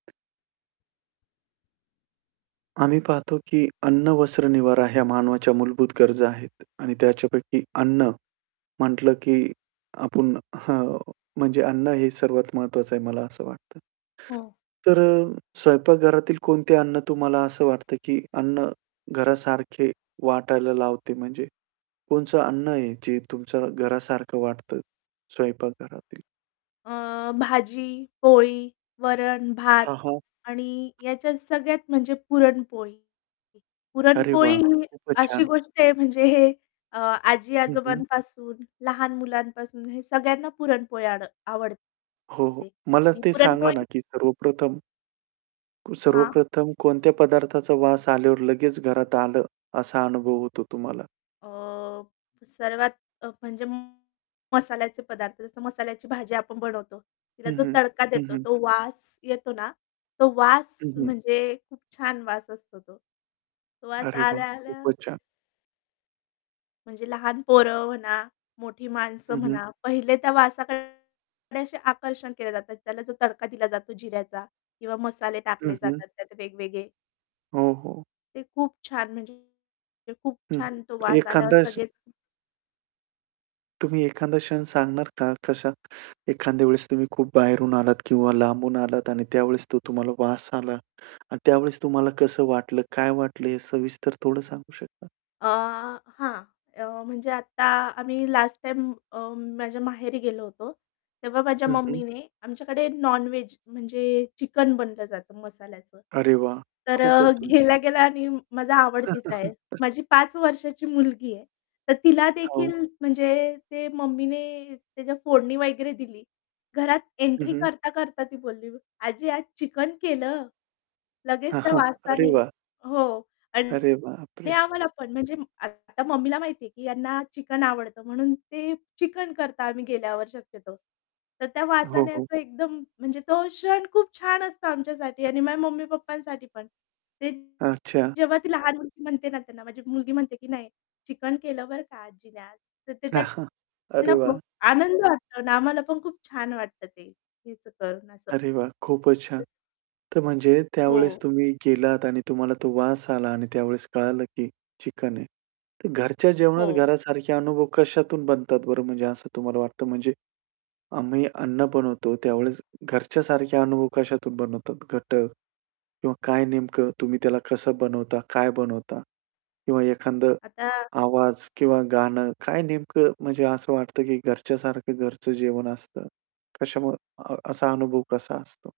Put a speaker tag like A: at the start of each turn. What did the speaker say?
A: आम्ही पाहतो की अन्न, वस्त्र, निवारा ह्या मानवाच्या मूलभूत गरजा आहेत आणि त्याच्यापैकी अन्न म्हटलं, की आपण हं, म्हणजे अन्न हे सर्वात महत्वाचं आहे मला असं वाटतं.
B: हं.
A: तर अ, स्वयंपाकघरातील कोणते अन्न तुम्हाला असं वाटतं की अन्न घरासारखे वाटायला लावते म्हणजे? कोणतं अन्न आहे, जे तुमच्या घरासारखं वाटतं स्वयंपाक घरातील?
B: अ, भाजी-पोळी, वरण-भात
A: हां, हां.
B: आणि ह्याच्यात सगळ्यात म्हणजे पुरणपोळी.
A: अरे
B: पुरणपोळी
A: वाह!
B: ही
A: खूपच
B: अशी
A: छान!
B: गोष्ट आहे म्हणजे हे अ,
A: हं, हं.
B: आजी-आजोबांपासून लहान मुलांपासून हे सगळ्यांना पुरणपोळी आड
A: हो, हो.
B: आवडते.
A: मला
B: आणि
A: ते सांगा
B: पुरणपोळी
A: ना की सर्वप्रथम
B: हां.
A: सर्वप्रथम कोणत्या पदार्थाचा वास आल्यावर लगेच घरात आलं असा अनुभव होतो तुम्हाला?
B: अ, सर्वात अ, म्हणजे मसाल्याचे पदार्थ. जसं मसाल्याची भाजी आपण बनवतो, तिला
A: हं,
B: जो
A: हं.
B: तडका
A: हं,
B: देतो,
A: हं.
B: तो वास येतो ना, तो वास
A: हं, हं.
B: म्हणजे खूप छान वास असतो तो. तो वास
A: अरे वाह!
B: आल्या-आल्या
A: खूपच छान.
B: म्हणजे लहान पोरं म्हणा, मोठी माणसं
A: हं, हं.
B: म्हणा, पहिले त्या वासाकडे, थोडेसे आकर्षण केले जातात. त्याला जो तडका दिला जातो जिऱ्याचा किंवा मसाले
A: हं,
B: टाकले
A: हं.
B: जातात त्यात वेगवेगळे.
A: हो, हो.
B: ते खूप छान म्हणजे ते खूप
A: हं,
B: छान तो
A: हं.
B: वास आल्यावर
A: एखादा क्ष
B: सगळेच
A: तुम्ही एखादा क्षण सांगणार का कशा एखाद्या वेळेस तुम्ही खूप बाहेरून आलात किंवा लांबून आलात आणि त्यावेळेस तो तुम्हाला वास आला आणि त्यावेळेस तुम्हाला कसं वाटलं, काय वाटलं हे सविस्तर थोडं सांगू शकता?
B: अ, हां. अ, म्हणजे आता आम्ही लास्ट टाईम अ, माझ्या माहेरी गेलो होतो. तेव्हा माझ्या
A: हं, हं.
B: मम्मीने आमच्याकडे नॉन-व्हेज म्हणजे चिकन बनलं जातं मसाल्याचं.
A: अरे वाह!
B: तर
A: खूपच
B: अ,
A: सुंद
B: गेल्या-गेल्या आणि माझा आवडतीचं आहे. माझी 5 वर्षाची मुलगी आहे, तर तिला
A: हो.
B: देखील म्हणजे ते मम्मीने त्याच्या फोडणी वगैरे दिली. घरात
A: हं,
B: एंट्री
A: हं.
B: करता-करता ती बोलली, "आजी आज चिकन केलं?" लगेच
A: अ,
B: त्या
A: हां. अरे
B: वासानी
A: वाह!
B: हो आणि
A: अरे बाप
B: दे
A: रे!
B: आम्हाला पण म्हणजे आता मम्मीला माहिती आहे की यांना चिकन आवडतं, म्हणून ते चिकन करता आम्ही गेल्यावर शक्यतो. तर त्या
A: हो,
B: वासाने
A: हो.
B: असं एकदम, म्हणजे तो क्षण खूप छान असतं आमच्यासाठी आणि माझ्या मम्मी-पप्पांसाठी पण. ते
A: अच्छा.
B: जेव्हा ती लहान मुलगी म्हणते ना त्यांना माझी मुलगी म्हणते, की "नाही, चिकन केलं बरं का" "आजीने आज." तर ते त्यांना
A: अरे वाह!
B: खूप आनंद वाटतो अन् आम्हाला पण खूप छान वाटतं ते हेच करून असं.
A: अरे वाह! खूपच छान! तर म्हणजे त्यावेळेस
B: हो.
A: तुम्ही गेलात आणि तुम्हाला तो वास आला आणि त्यावेळेस कळालं की चिकन आहे. तर घरच्या जेवणात
B: हो.
A: घरासारखे अनुभव कशातून बनतात बरं म्हणजे असं तुम्हाला वाटतं? म्हणजे, आम्ही अन्न बनवतो त्यावेळेस घरच्यासारख्या अनुभव कशातून बनवतात घटक किंवा काय नेमकं तुम्ही त्याला कसं बनवता, काय बनवता किंवा एखादं
B: आता
A: आवाज किंवा गाणं काय नेमकं म्हणजे असं वाटतं की घरच्यासारखं घरचं जेवण असतं. कशामुळे अ असा अनुभव कसा असतो?